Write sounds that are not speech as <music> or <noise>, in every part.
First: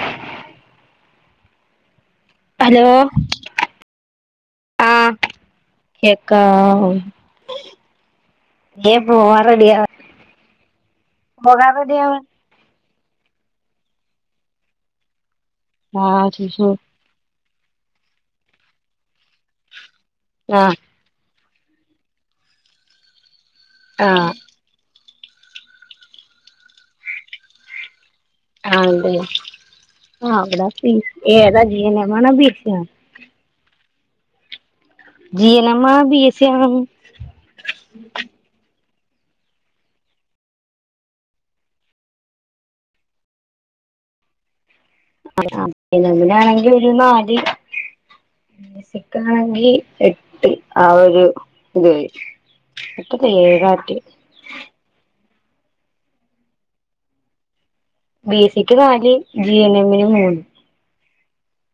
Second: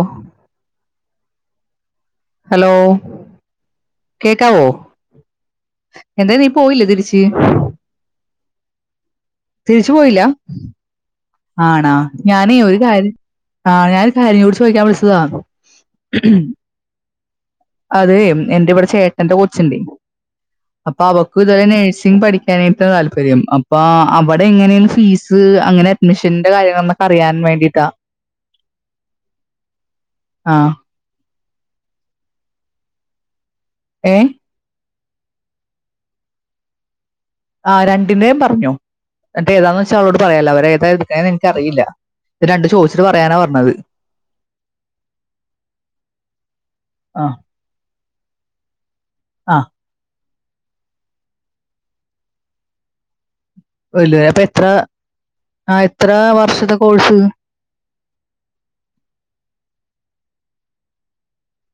ഓഹ് hello. കേക്കാവോ ആഹ് എന്തെ നീ പോയില്ലേ കേക്കാവോ തിരിച്ച്. ഏഹ് പോവാ. തിരിച്ചു പോയില്ല. പോകാൻ ആണാ റെഡിയാവാ ഞാനേ ഒരു കാര്യം ആഹ് ഞാനൊരു കാര്യുടി ചോയ്ക്കാൻ വിളിച്ചതാ. ആഹ് ചോയ്ച്ചോ? അതെ എന്റെ ഇവിടെ ചേട്ടന്റെ കൊച്ചിന്റെ ആഹ് അപ്പൊ അവ ക്ക് ഇതുപോലെ നഴ്സിംഗ് പഠിക്കാനായിട്ട് താല്പര്യം അപ്പൊ ആഹ് അവിടെ എങ്ങനെയാണ് ഫീസ് അങ്ങനെ. മിഷന്റെ കാര്യങ്ങളന്നൊക്കെ അിയാൻ വേണ്ടിയിട്ടാ. ആ <unintelligible> ഏ. ജി എൻ എം ആണോ, ബി എസ് സി ആണോ. ആഹ് രണ്ടിന്റെേയും പറഞ്ഞു എന്നിട്ടേ ഏതാന്ന് വെച്ചാ അവളോട് പറയാലോ അവര് ഏതാ എടുക്കണേന്ന് എനിക്കറിയില്ല. ഇത് രണ്ട് ചോദിച്ചിട്ട് പറയാനാ പറഞ്ഞത്. ആ ജി എൻ എം നാണെങ്കിൽ ഒരു ആ നാല്. ആ മറ്റതാണെങ്കി എട്ട് ആ ഒരു ഇതാരിക്കും <unintelligible> അപ്പൊ എത്ര ആ എത്ര വർഷത്തെ കോഴ്സ്. ബി എസ് സി ക്ക് നാല് ജി എൻ എമ്മിന് മൂന്ന്.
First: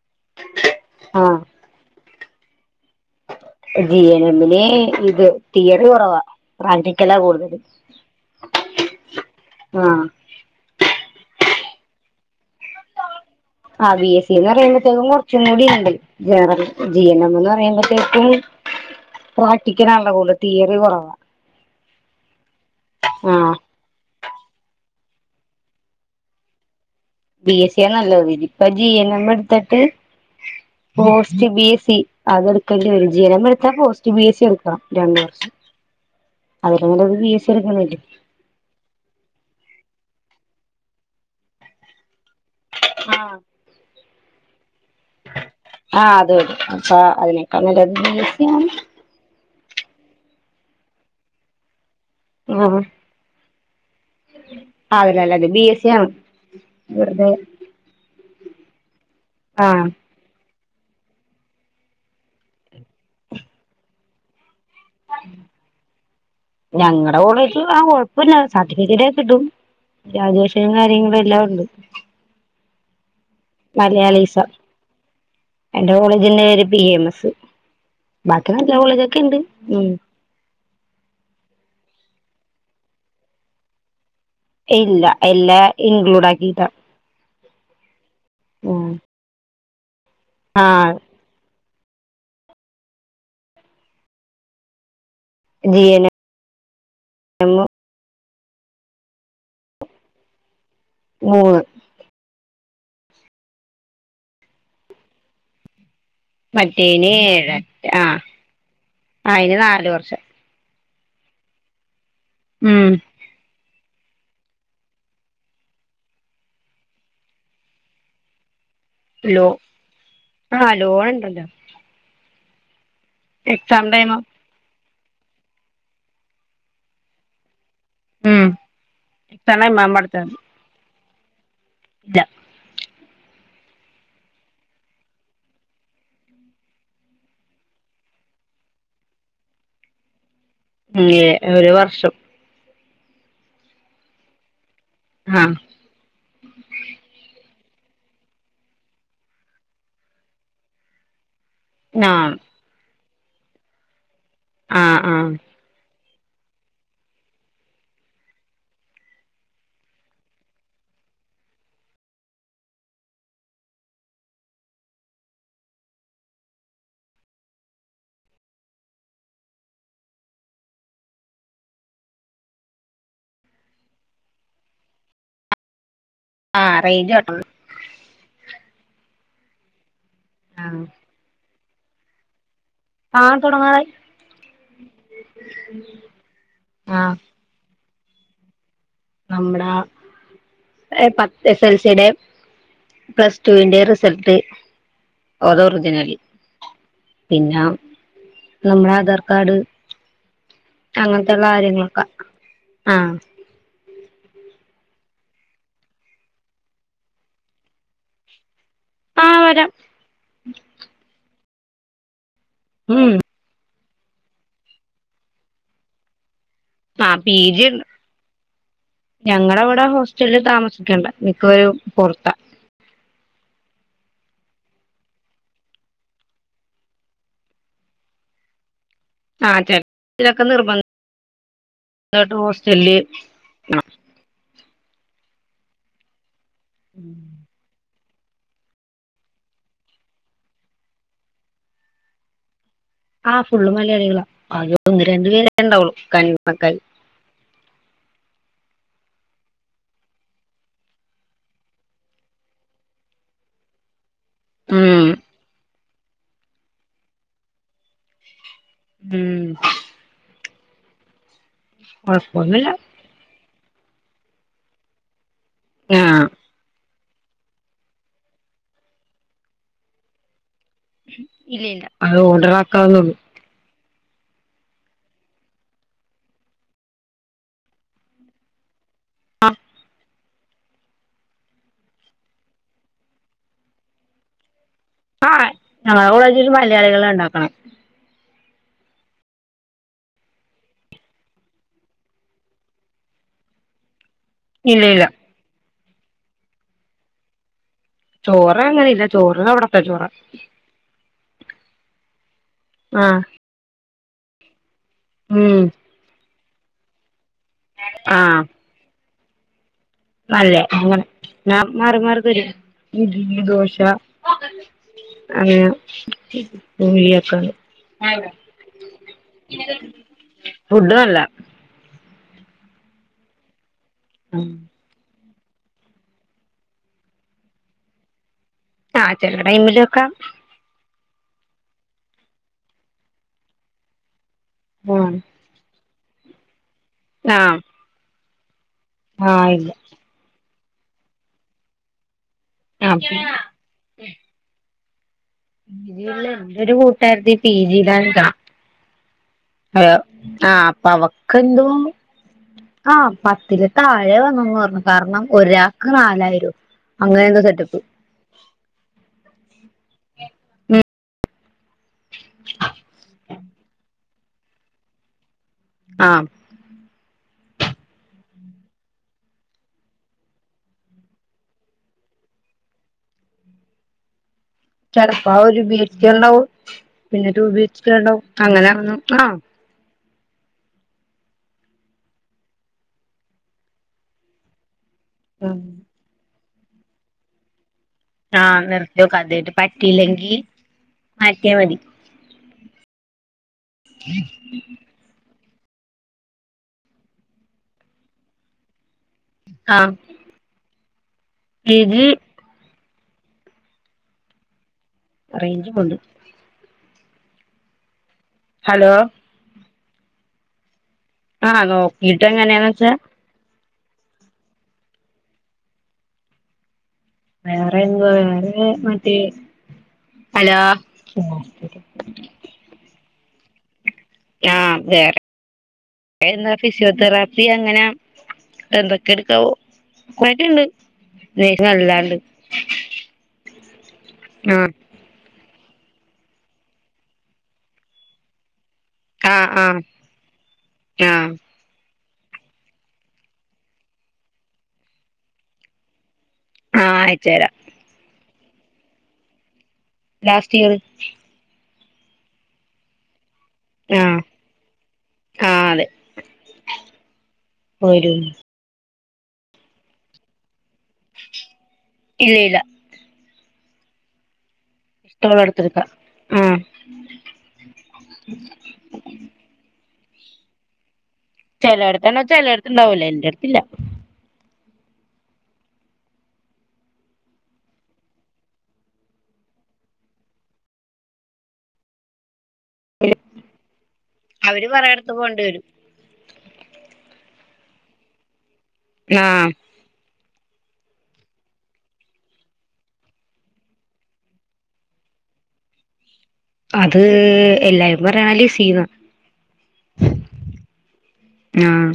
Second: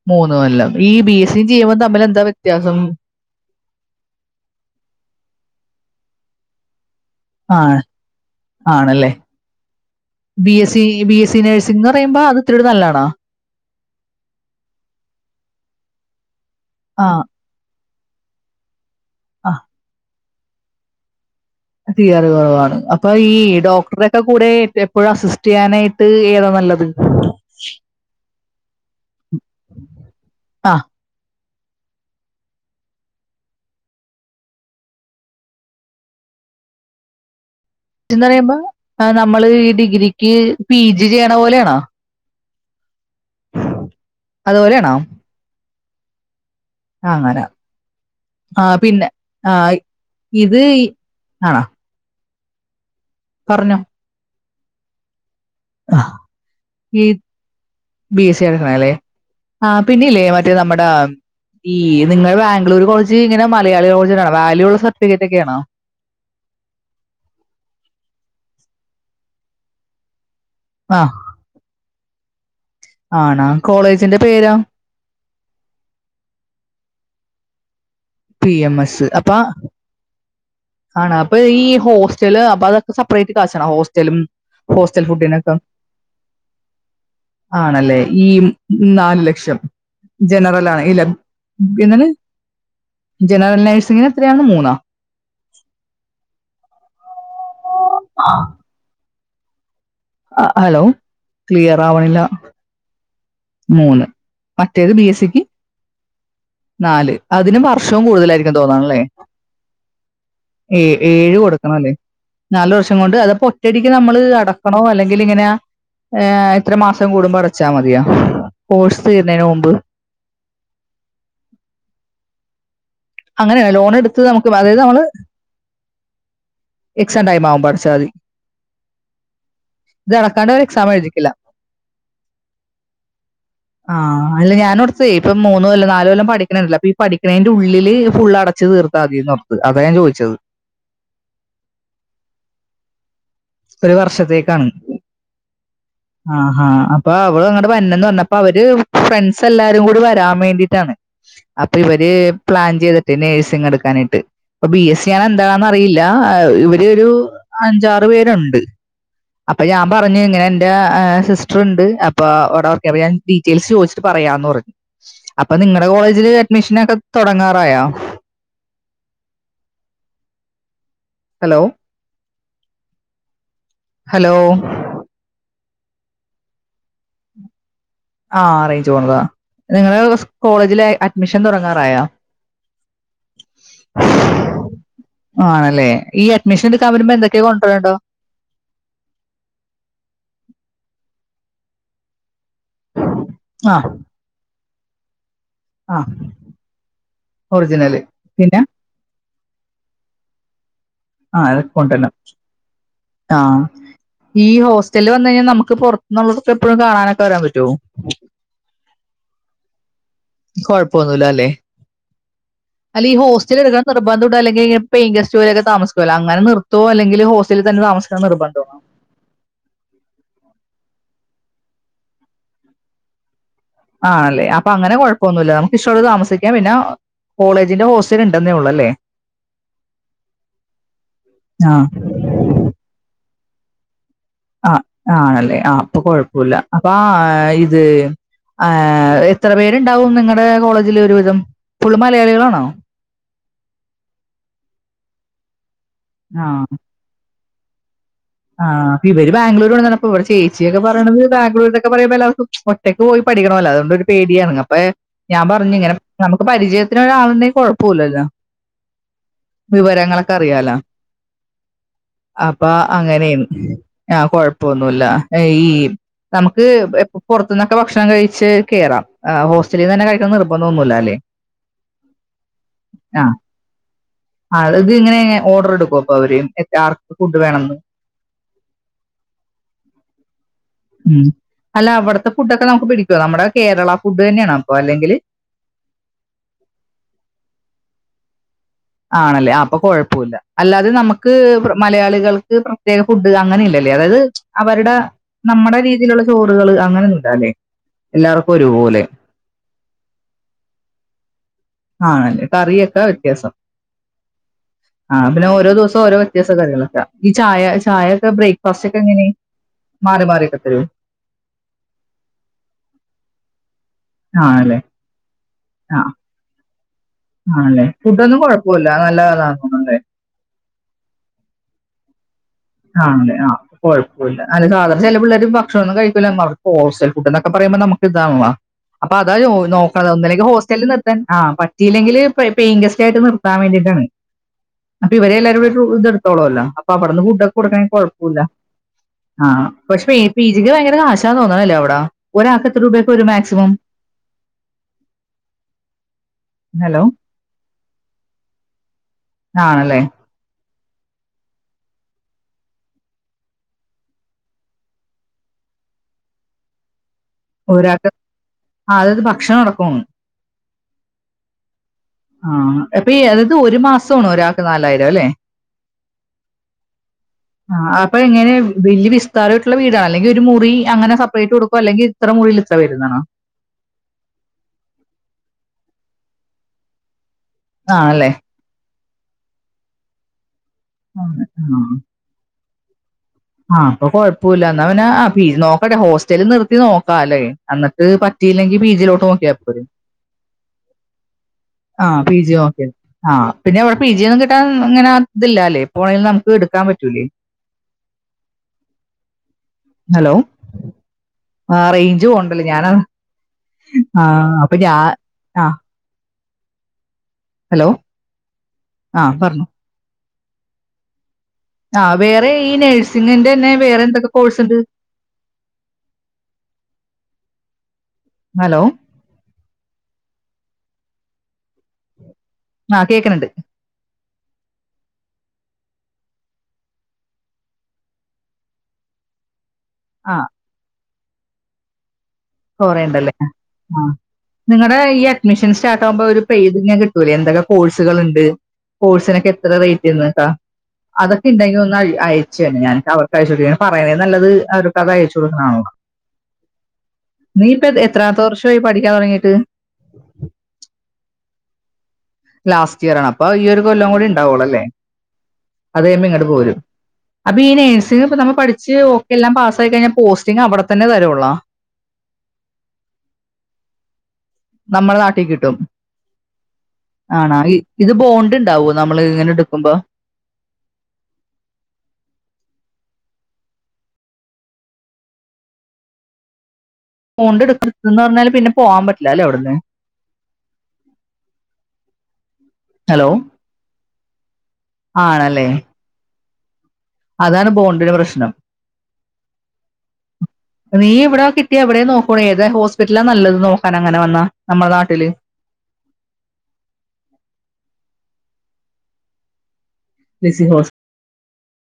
മൂന്ന് കൊല്ലം ഈ ബി എസ് ആഹ് സി, ജി എൻ എമ്മും തമ്മിലെന്താ വ്യത്യാസം? ജി എൻ എമ്മിന് ഇത് തീയറി കൊറവാ. പ്രാക്റ്റിക്കലാ കൂടുതല് ആ ആണല്ലേ ആഹ്. B S C, B S C nursing എന്ന് പറയുമ്പോ അത് ഇത്തിരികൂടി നല്ലതണാ. ആ ബി എസ് സിന്ന് പറയുമ്പോത്തേക്കും കുറച്ചും കൂടിണ്ട് ജനറൽ ജി ആ എൻ എം എന്ന് പറയുമ്പഴ്ത്തേക്കും. ആ പ്രാക്ടിക്കലാണല്ലോ കൂടുതല് തിയറി കുറവാ. തിയറി കൊറവാണ് അപ്പൊ ഈ ആഹ് ഡോക്ടറെ റേ കൂടെ എപ്പോഴും അസിസ്റ്റ് ചെയ്യാനായിട്ട് ഏതാ നല്ലത്? ബി എസ് സി യാ നല്ലത് ഇതിപ്പ ജി എൻ എം എടുത്തിട്ട് ആ പോസ് പോസ്റ്റ് ബി എസ് സി അതെടുക്കേണ്ടിവരും ജി എൻ എം എടുത്താ പോസ്റ്റ് ബി എസ് സി എടുക്കണം രണ്ട് വർഷം. അതിലും നല്ലത് ബി എസ് സി എട്ക്കണെല്ലേ. പോസ്റ്റ്ന്ന് പറയുമ്പോ നമ്മള് ഈ ഡിഗ്രിക്ക് പി ജി ചെയ്യണ പോലെയാണോ. ആ. അതുപോലെയാണോ. ആഹ് അത് അപ്പ ആ, അങ്ങനെ അതിനേക്കാൾ നല്ലത് ബി എസ് സി ആ യാണ്. പിന്നെ ആ ഇത് ആണ. ആ പറഞ്ഞോ. അതല്ലല്ലെ ബി എസ് സി ആണ് ഈ ഇവിടുത്തെ. ബി എസ് സി യ എട്ക്കണല്ലേ ആ ആഹ് പിന്നില്ലേ മറ്റേ നമ്മുട. ഈ നിങ്ങൾ ബാംഗ്ലൂർ കോളെജ് ഇങ്ങനെ മലയാളി <unintelligible> വാല്യൂള്ളസർട്ടിഫിക്കറ്റ് ഒക്കെ ആണോ? ഞങ്ങടെ കോളേജ് ആ കൊഴപ്പല്ല സർട്ടിഫിക്കറ്റൊക്ക കിട്ടും. ഗ്രാജുഷനും ആ കാര്യങ്ങളും എല്ലാം ഉണ്ട്. ആണ. മലയാളീസ എന്റെ കോളേജിന്റെ പേര് പി എം എസ്. ബാക്കി പി നല്ല എം കോളേജ്ക്കെണ്ട് ഉം. ആണ അപ്പൊ ഈ ഹോസ്റ്റല് അപ്പൊ അതൊക്കെ സെപ്പറേറ്റ് കാശണ ഹോസ്റ്റലും. ഇല്ല ഹോസ്റ്റൽ ഫുഡിനൊക്കെ എല്ലാം ഇൻക്ലൂഡ് ആക്കിട്ട. ആണല്ലേ ഈ ഉം നാല് ലക്ഷം ജനറൽ ആഹ് ആണെങ്കിലെ. എന്താണ് ജനറൽ നഴ്സിങ്ങിന് എത്രയാണ് മൂന്നാ. G N M. എമ്മ്. <unintelligible> ആ ഹലോ മൂന്ന് ക്ലിയർ ആവണില്ല. മൂന്ന് മറ്റേത് ബി എസ് സിക്ക്. മറ്റേന് നാല് ഏഴ് അതിന് വർഷോം ആഹ് കൂടുതലായിരിക്കുന്ന് തോന്നണല്ലേ. അയിന് നാല് വർഷം ഏ ഏഴ് കൊടുക്കണം അല്ലേ നാല് ഉം വർഷം കൊണ്ട് അതപ്പോ. ഒറ്റെയടിക്ക് നമ്മള് അടക്കണോ അല്ലെങ്കിൽ ഇങ്ങനെ ഇത്ര മാസം കൂടുമ്പോ അടച്ചാ മതിയോ? കോഴ്സ് തീരുന്നേന് മുമ്പ് ആ ലോണ് ഇണ്ടല്ലോ അങ്ങനെയാണ് എക്സാം ലോണ് ടൈമ് എടുത്ത് നമുക്ക് അതായത് നമ്മള് എക്സാം ടൈം ആവുമ്പോ അടച്ചാ മതി ഉം എക്സാം ടൈം ഇത് അടക്കാണ്ട് ഒര് എക്സാം എഴ്തിക്കില്ല ഇല്ലാ <unintelligible> ആ അല്ല ഞാൻ ഓർത്തേ ഇപ്പ മൂന്നു കൊല്ലം നാല് കൊല്ലം പഠിക്കണ്ണ്ടല്ലോ അപ്പ ഈ പഠിക്കണേന്റെ ഉള്ളിൽ ഉള്ളിൽ ഫുള്ള് അടച്ച് തീർത്താതിന്നോർത്ത് അതാ ഞാൻ ചോയിച്ചെത് ഒര് വർഷം ഒരു വർഷത്തേക്കാണ് ആ ആഹാ അപ്പൊ അവള് അങ്ങട്ട് വെര്ണന്ന് പർഞ്ഞെപ്പം അവര് ഫ്രണ്ട്സ് എല്ലാരും കൂടി വരാൻ വേണ്ടിട്ടാണ് അപ്പൊ ഇവര് ആഹ് പ്ലാൻ ചെയ്തിട്ട് നേഴ്സിംങ്ങ് എട്ക്കാനായിട്ട് ഇപ്പൊ ബി ആഹ് എസ് സി ആണോ ആഹ് എന്താണോ എന്നറിയില്ല ഇവരെരു അഞ്ചാറ് പേരുണ്ട് അപ്പ ഞാൻ പറ്ഞ്ഞ് ഇങ്ങനെ എന്റെ സിസ്റ്റ്ർ ഇണ്ട് അപ്പൊ അവ്ടെ വർക്കെയ്യ് അപ്പോ ഞാൻ <unintelligible> ഡീറ്റെയിൽസ് ചോദിച്ചിട്ട് പറയാന്ന് പറഞ്ഞു അപ്പൊ നിങ്ങടെ കോളേജില് അഡ്മിഷനൊക്കെ തൊടങ്ങാറായോ? ഹലോ ഹലോ ആഹ് റെയ്ഞ്ച് <unintelligible> ആഹ് റെയ്ഞ്ച് പോണതാ നിങ്ങളെ വ്ടുള്ളെ ആഹ് കോളേജില് അഡ്മിഷൻ തൊടങ്ങാറായോ? ആഹ് തുടങ്ങാറായി ആണല്ലേ ഈ അഡ്മിഷൻ എടുക്കാൻ ആഹ് വെരുമ്പോ എന്തെ ക്കെ കൊണ്ടൊരൊണ്ടോ നമ്മടാ ആ എ പത് എസ് എൽ സിടെയ് പ്ലസ് ആ റ്റുവിന്റെയും റിസെൾട്ട് ആ ഒതൊറിജിനൊലി പിന്നേ ഒറിജിനൽ പിന്നെ നമ്മളെ ആധാർ കാർഡ് അങ്ങനത്തെയുള്ള അഹ് കാര്യങ്ങളൊക്കെ കൊണ്ടർണ്ണം ആഹ്. ഈ ഹോസ്റ്റല്‌ വന്ന് കഴിഞ്ഞാ ഞമ്മക്ക് പൊർത്തുന്നുള്ളോർക്ക് എപ്പെഴും കാണാനൊക്കെ വെരാൻ പറ്റൊ? ആ വെരാം കൊഴപ്പൊന്നുല്ലാലേ അല്ലെ ഉം ഈ ഹോസ്റ്റെല് എടുക്കാൻ നിർബന്ധണ്ടോ അല്ലെങ്കി ഇങ്ങെ പെയ്ൻ ഗെസ്റ്റ്പോലെ ഒക്കെ താമസിക്കല്ലോ അങ്ങെനെ നിർ ത്തോ ആഹ് അല്ലെങ്കി ഹോസ്റ്റലിൽ തന്നെ താമസിക്കണം നിർബദ്ധോ? ഞങ്ങളെ ഇവടെ ഹോസ്റ്റലിൽ താമസിക്കണ്ട മിക്കവെരും പൊർത്താ ആണല്ലേ അപ്പൊ അങ്ങെനെ കൊഴപ്പൊന്നുല്ല്യാ നമുക്ക് ഇഷ്ട്ടൊള്ളോടത്ത് താമസിക്കാം പിന്ന ഹാ കോളേജിന്റെ ഹോസ്റ്റൽ ഇണ്ടന്നെള്ളൂ അല്ലേ? ആ <inaudible> ആഹ് ആണല്ലേ ആ അപ്പൊ കൊഴപ്പൊല്ലാ അപ്പാ ആ ഇത് ആ എഹേ എത്ര പേരുണ്ടാവും നിങ്ങളുടെ കോളേജിൽ ഒരുവിധം ഫുള്ള് മലയാളികളാണോ? ആഹ് ഫുള് മലയാളികളാ അത് ഒന്ന് രണ്ടുപേരെ ഇണ്ടാവാെള്ളൂ ആ <unintelligible> ആഹ് ഇവെര് ബാംഗ്ലൂർവാണ് അപ്പ ഇവടെ ചേച്ചിയൊക്കെ പറയ്ണത് ബാംഗ്ലൂരിലൊക്കെ പറയ്മ്പോ എല്ലാർക്കും ഒറ്റയ്ക്ക് പോയി പഠിക്കണോലോ അതോണ്ടൊരു പേടിയാണ് അപ്പെ ഉം ഞാൻ പർഞ്ഞ് ഇങ്ങെനെ ഞമ്മക്ക് പരിചയത്തിന് ഒരാളുണ്ടെങ്കി കൊഴപ്പൊല്ലല്ലോ ഉം വിവരങ്ങളൊക്കെ അറിയാലോ അപ്പ കൊഴപ്പൊന്നുമില്ല അങ്ങെനേന്ന് ആ കൊഴപ്പൊന്നുല്ലാ ഈ ആഹ് ന്നമ്മ ക്ക് പൊർത്ത്ന്നൊക്കെ ഭക്ഷണം കഴ്‌ച്ച് കേറാം ഹോസ്റ്റലിന്നേന്നെ കഴിക്കണം നിർ അത് ഓഡറാക്കാന്നൊള്ളൂ. ആഹ് അത് ഇങ്ങെനെ ഓർഡെർ എടുക്കു അപ്പം അവര് മറ്റേ ആർക്ക് ഫുഡ് വേണംന്ന്. ആഹ് ഉം അല്ല അവട്ത്തെ ഫുടൊക്കെ ന്നമ്മക്ക് പിടിക്കോ ന്നമ്മളെ കേരള ഫുഡ് തന്നെയാണോ അപ്പൊ അല്ലെങ്കില് ആഹ് ഞങ്ങളെ കോളേജില് മലയാളികളാ ഇണ്ടാക്ക്ണെ. ആണല്ലേ അപ്പം കൊഴപ്പൂല്ല അല്ലാതെ നമ്മക്ക് മലയാളികൾക്ക് പ്രത്യേക ഫുഡ് അങ്ങനെ ഇല്ലല്ലേ അതായെത് ചി ഇല്ല അവര്ടെ ഇല്ല ന്നമ്മടെ രീതിയിലുള്ള ചോറുകൾ അങ്ങനൊന്നും ഇല്ലാല്ലേ. ചോറ് അങ്ങെനെയില്ല ചോറ് അവടെത്തെ ചോറാ. ആണല്ലേ കറിയൊക്കെ ആഹ് വ്യത്യാസം. ആഹ് പിന്നാ ഉം ഓരോ ദിവസം ഓരോ വ്യത്യസ്ഥ കറികളൊക്കെ ഈ ചായ ചായക്ക് ബ്രേക്ക്ഫാസ്റ്റ് ഒക്കെ എങ്ങനെ? മാറി മാറിയൊക്കെ നല്ലെ തരോ? അങ്ങെനെ ന്നാ മാറി മാറി തെരും ഇഡ്ലി, ദോശ- ആണല്ലേ? ആ, അങ്ങനെ <unintelligible> ആണല്ലേ ഫുഡൊന്നും കൊഴപ്പൂല്ല. നല്ലെതാ തോന്ന്ണ്ട്? ഫുഡ് നല്ലാ. ആണല്ലേ ആഹ് അപ്പൊ കൊഴപ്പൂല്ല. നല്ല സാധനം ചെലവുള്ളത് ഇപ്പം ക്ഷണം കഴിക്കൂല മർ ഹോസ്റ്റൽ ഫുഡ് ഇണ്ടാക്കാൻ പറയുമ്പം ന്നമ്മക്ക് ഇതാവും ആ അപ്പ ആഹ് അതാ ചെല ഈ ഓല് ടൈമിലൊക്കെ നോക്ക്ണെ ഒന്നല്ലെങ്കിൽ ഹോസ്റ്റലിൽ നിർ ആഹ് പറ്റിയില്ലെങ്കില് പെ പെയിൻഗെസ്റ്റായിട്ട് നിർത്താൻ വേണ്ടീട്ടാണ്. അപ്പ ആഹ് ഇവരെ എല്ലാരു കൂടി റൂം എടുത്തോളല്ലോ അപ്പൊ അവടെന്ന് ഫുഡൊക്കെ ആഹ് കൊട്ക്കാണെ കൊഴപ്പൂല്ല. ആഹ് പക്ഷെ പീ പി ജിക്ക് ഭയങ്കര കാശാന്ന് തോന്ന്ണല്ലെ ഇവടെ ഒരാക്ക് എത്ര രൂപയൊക്കെ വെരും മാക്സിമം? ഇതില് എന്റെ ഒരു ഹലോ കൂട്ടാര്ത്തി പി ജിയിലാണ്. ഹലോ ആണല്ലേ ആഹ് അപ്പ അവക്കെന്തുവാ ആഹ് പത്തില് താഴെ വന്നെന്ന് പറഞ്ഞു കാര്ണം ഒരാക്ക് നാലായിരം. അങ്ങനെന്തേ സ പോരാതെആ അതത് ഭക്ഷണം അടക്കാണ് ഉം ആഹ് അതെ <unintelligible> അതായത് ഒരു മാസാണോ ഒരാൾക്ക് നാലായിരം? അല്ലേ ആഹ് ആഹ് അപ്പം എങ്ങനെ വെല്യ വിസ്താര ആയിട്ടുള്ള വീടാണോ? അല്ലെങ്കിൽ ഒരു മുറി അങ്ങനെ സെപ്പറേറ്റ് കൊടുക്കുവ അല്ലെങ്കിൽ- ഇത്ര മുറീൽ ഇത്ര പേര്ന്നാണോ? ചടപ്പാ ഒരു ബിചേർ ഒണ്ടാവും പിന്നെ ഒരു ബീച്ചേർ ഒണ്ടാവും ആണല്ലേ? അങ്ങനെ ഒന്നും ആഹ് ആഹ് ആഹ് അപ്പൊ കൊഴപ്പോല്ല. എന്നാ പിന്നെ ആ പി ഉം നോക്കട്ടെ ഹോസ്റ്റലിൽ നിർത്തി നോക്കാല്ലേ? എന്നട്ട് പറ്റിയി ആഹ് ഇല്ലെങ്കിൽ നിർത്തി നോക്ക് പീജിയിലോട്ട് നോക്കിയാപ്പോരേ. ആക്കിയാ മതി ആഹ് പി ജി ഓക്കെ ആ പിന്നെ ഇവിടെ പി ജി ഒന്നും കിട്ടാൻ ഇ അങ്ങനാ ഇത് ഇല്ലാ അല്ലേ പോയെത് നമുക്ക് എടുക്കാൻ പറ്റൂലേ. ആഹ് ഹലോ പി ആ ജി റേഞ്ച് പോണ്ടല്ലേ ഞാൻ അ ആഹ് അപ്പൊ ഞാ ആ റേഞ്ച് പോണ്ട്. ഹലോ ഹലോ ആഹ് പറഞ്ഞോ ആഹ് ആഹ് നോക്കിട്ട് വേറെ എങ്ങനെയാന്ന് ഈ വെച്ചാ നേഴ്സിങ്ങിന്റെ തന്നെ വേറെ എന്തൊക്കെ കോഴ്സ് ഉണ്ട് വേറെ എന്തോവാ വേറെ ഹലോ മറ്റേ ഹലോ ആഹ് കേക്കണണ്ട് ആം വേറെ എന്നാ ഫിസിയോതെറാപ്പി അങ്ങനെ എന്തൊക്കെ എടുക്കാവോ ആ <unintelligible> അല്ലാണ്ട് കൊറേണ്ട് അല്ലേ ആ ആഹ് നിങ്ങടെ ഈ മിഷൻ സ്റ്റാർട്ട്കുമ്പ ഒരു പെയ്ജ് ഇങ്ങനെ കിട്ടൂലെ എന്തൊക്കെ കോഴ്സ്കള് ഇണ്ട് കോഴ്സ്സിന് ഒക്കെ ആഹ് എത്ര ആഹ് റേറ്റന്ന് കേട്ടാ ആഹ് അതൊക്കെ ഒണ്ടെങ്കിൽ ഒന്ന് അയ് അയ് ചെന്നെ ഞാന് അവർക്ക് അയച്ചു കൊടുക്ക പറയണേ നല്ലത് അവർക്ക് അത് അയച്ച് കൊടുക്കണത് ആണല്ലോ ആഹ് അയച്ച് തരാം നീ ഇപ്പ എത്രമത്തെ വർഷായി പഠിക്കാൻ തൊടങ്ങിട്ട് ലാസ്റ്റ് ഇയർ ലാസ്റ്റ് ഇയർ ആണ് അപ്പ ഈ ഒരു കൊല്ലം ആഹ് കൂടി എണ്ടാവുള്ള അല്ലേ ആഹ് അതെ അത് കഴിമ്പം ഇങ്ങോട്ട് പോരും അപ്പ ഈ ഒരു നേഴ്സിംഗ് ഇപ്പ നമ്മ പഠിച്ച് എല്ലാം പാസായി കഴിഞ്ഞ പോസ്റ്റിങ് അവിടെ തന്നെ തരുവോളള ഇല്ല ഇല്ല നമ്മള നാട്ടിൽ കിട്ടും ഇഷ്ടമുള്ളടത്തെടുക്കാം ആഹ് ആണ് ആണ് ഇത് ബോണ്ട് എണ്ടാവോ നമ്മള് ഇങ്ങനെ എടുക്കുമ്പോ ചെലടത്തണോ ചെലയിടത്ത് ഒണ്ടാവല്ലോ എന്റെ എടുത്ത്ത്തില്ല പൊണ്ട് എടുക്ക് എന്ന് പറഞ്ഞാൽ പിന്നെ പോകാൻ പറ്റില്ല അല്ലേ അവിടന്ന് ഹലോ അവര് പറയണ് ആണല്ലേ അതാണ് ബോണ്ടിന്റെ പ്രശ്നം ആഹ് നീ ഇവിടെ കിട്ടി എവിടെ നോക്കൂ ഏത് ഹോസ്പിറ്റലാ നല്ലത് നോകാൻ അങ്ങനെ വന്നാ നമ്മള നാട്ടില് അത് എല്ലാരും പറയണ ലിസിന്നാ ലിസി ഹോസ് ആഹ്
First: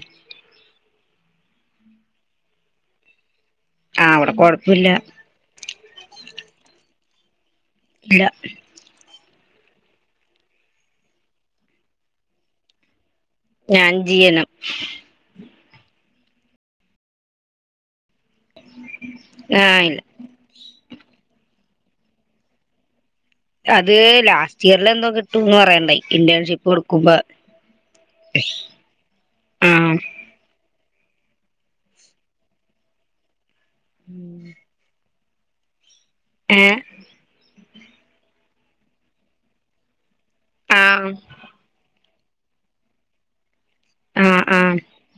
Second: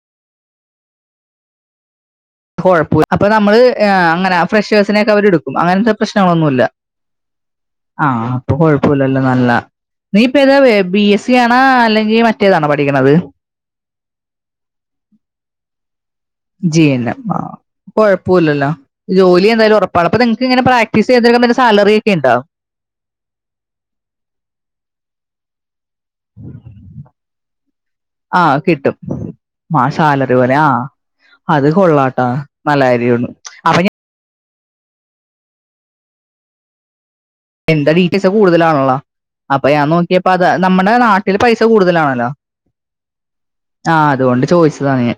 കൊഴപ്പുല്ല അപ്പൊ നമ്മള് ആഹ് അവിടെ അങ്ങനെ കൊഴപ്പില്ല ഫ്രഷേഴ്സിനെക്കെ അവര് എടു ക്കും അങ്ങൻത്തെ പ്രശ്നങ്ങളൊന്നുല്ല ഇല്ല ആഹ് അപൊ കൊഴു പ്പുല നല്ല നീ ഇപ്പ ഏതാ ബി എസ് സി ആണോ അല്ലെങ്കിൽ മറ്റേതാണോ പഠിക്കണത് ഞാൻ G N M G N M ആഹ് കൊഴപ്പുലല്ലോ ജോലി ആഹ് ഇല്ല എന്തായാലുറപ്പാണ് അപ്പ നിങ്ങക്ക് ഇങ്ങനെ പ്രാക്ടീസയ്യുന്നന്റെക്കെ സാലറിയക്കെ ഉണ്ടോ അത് ലാസ് റ്റിയറിൽ എന്തോ കിട്ടുന്നപറയണ്ടായി ഇന്റേൺഷിപ്പ് കൊടുക്കുമ്പോ ആഹ് ഇത്പോലെ ആഹ് അത് കൊള്ളാട്ടാ നല്ലകാര്യണ് അപ്പൊ ഞാൻ- ഉംഹ് ഏഹ് എന്റെ ഡീറ്റെസ് കൂടുതലാണല്ലോ അപ്പൊ ഞാൻ നോക്കിയപ്പോ അത് നമ്മുടെ ആഹ് നാട്ടിൽ പൈസ കൂടുതലാണല്ലോ ആഹ് അതൊണ്ട് ചോയിച്ചതാണ് ഞാൻ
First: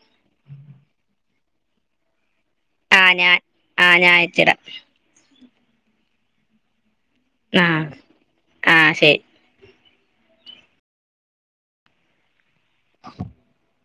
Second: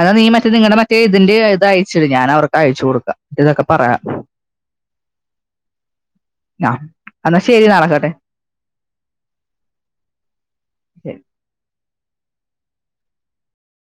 അതാ നീ മറ്റേ നിങ്ങളടെ മറ്റേ ഇതിന്റെ ഇത് അയച്ചിട് ഞാൻ അവർക്ക് അയച്ചൊടുക്ക ഇതൊക്കെ പറയാ അയച്ചെരാ ന്നാഹ് ന്നാഹ് ആഹ് ശെരി ശരി <inaudible>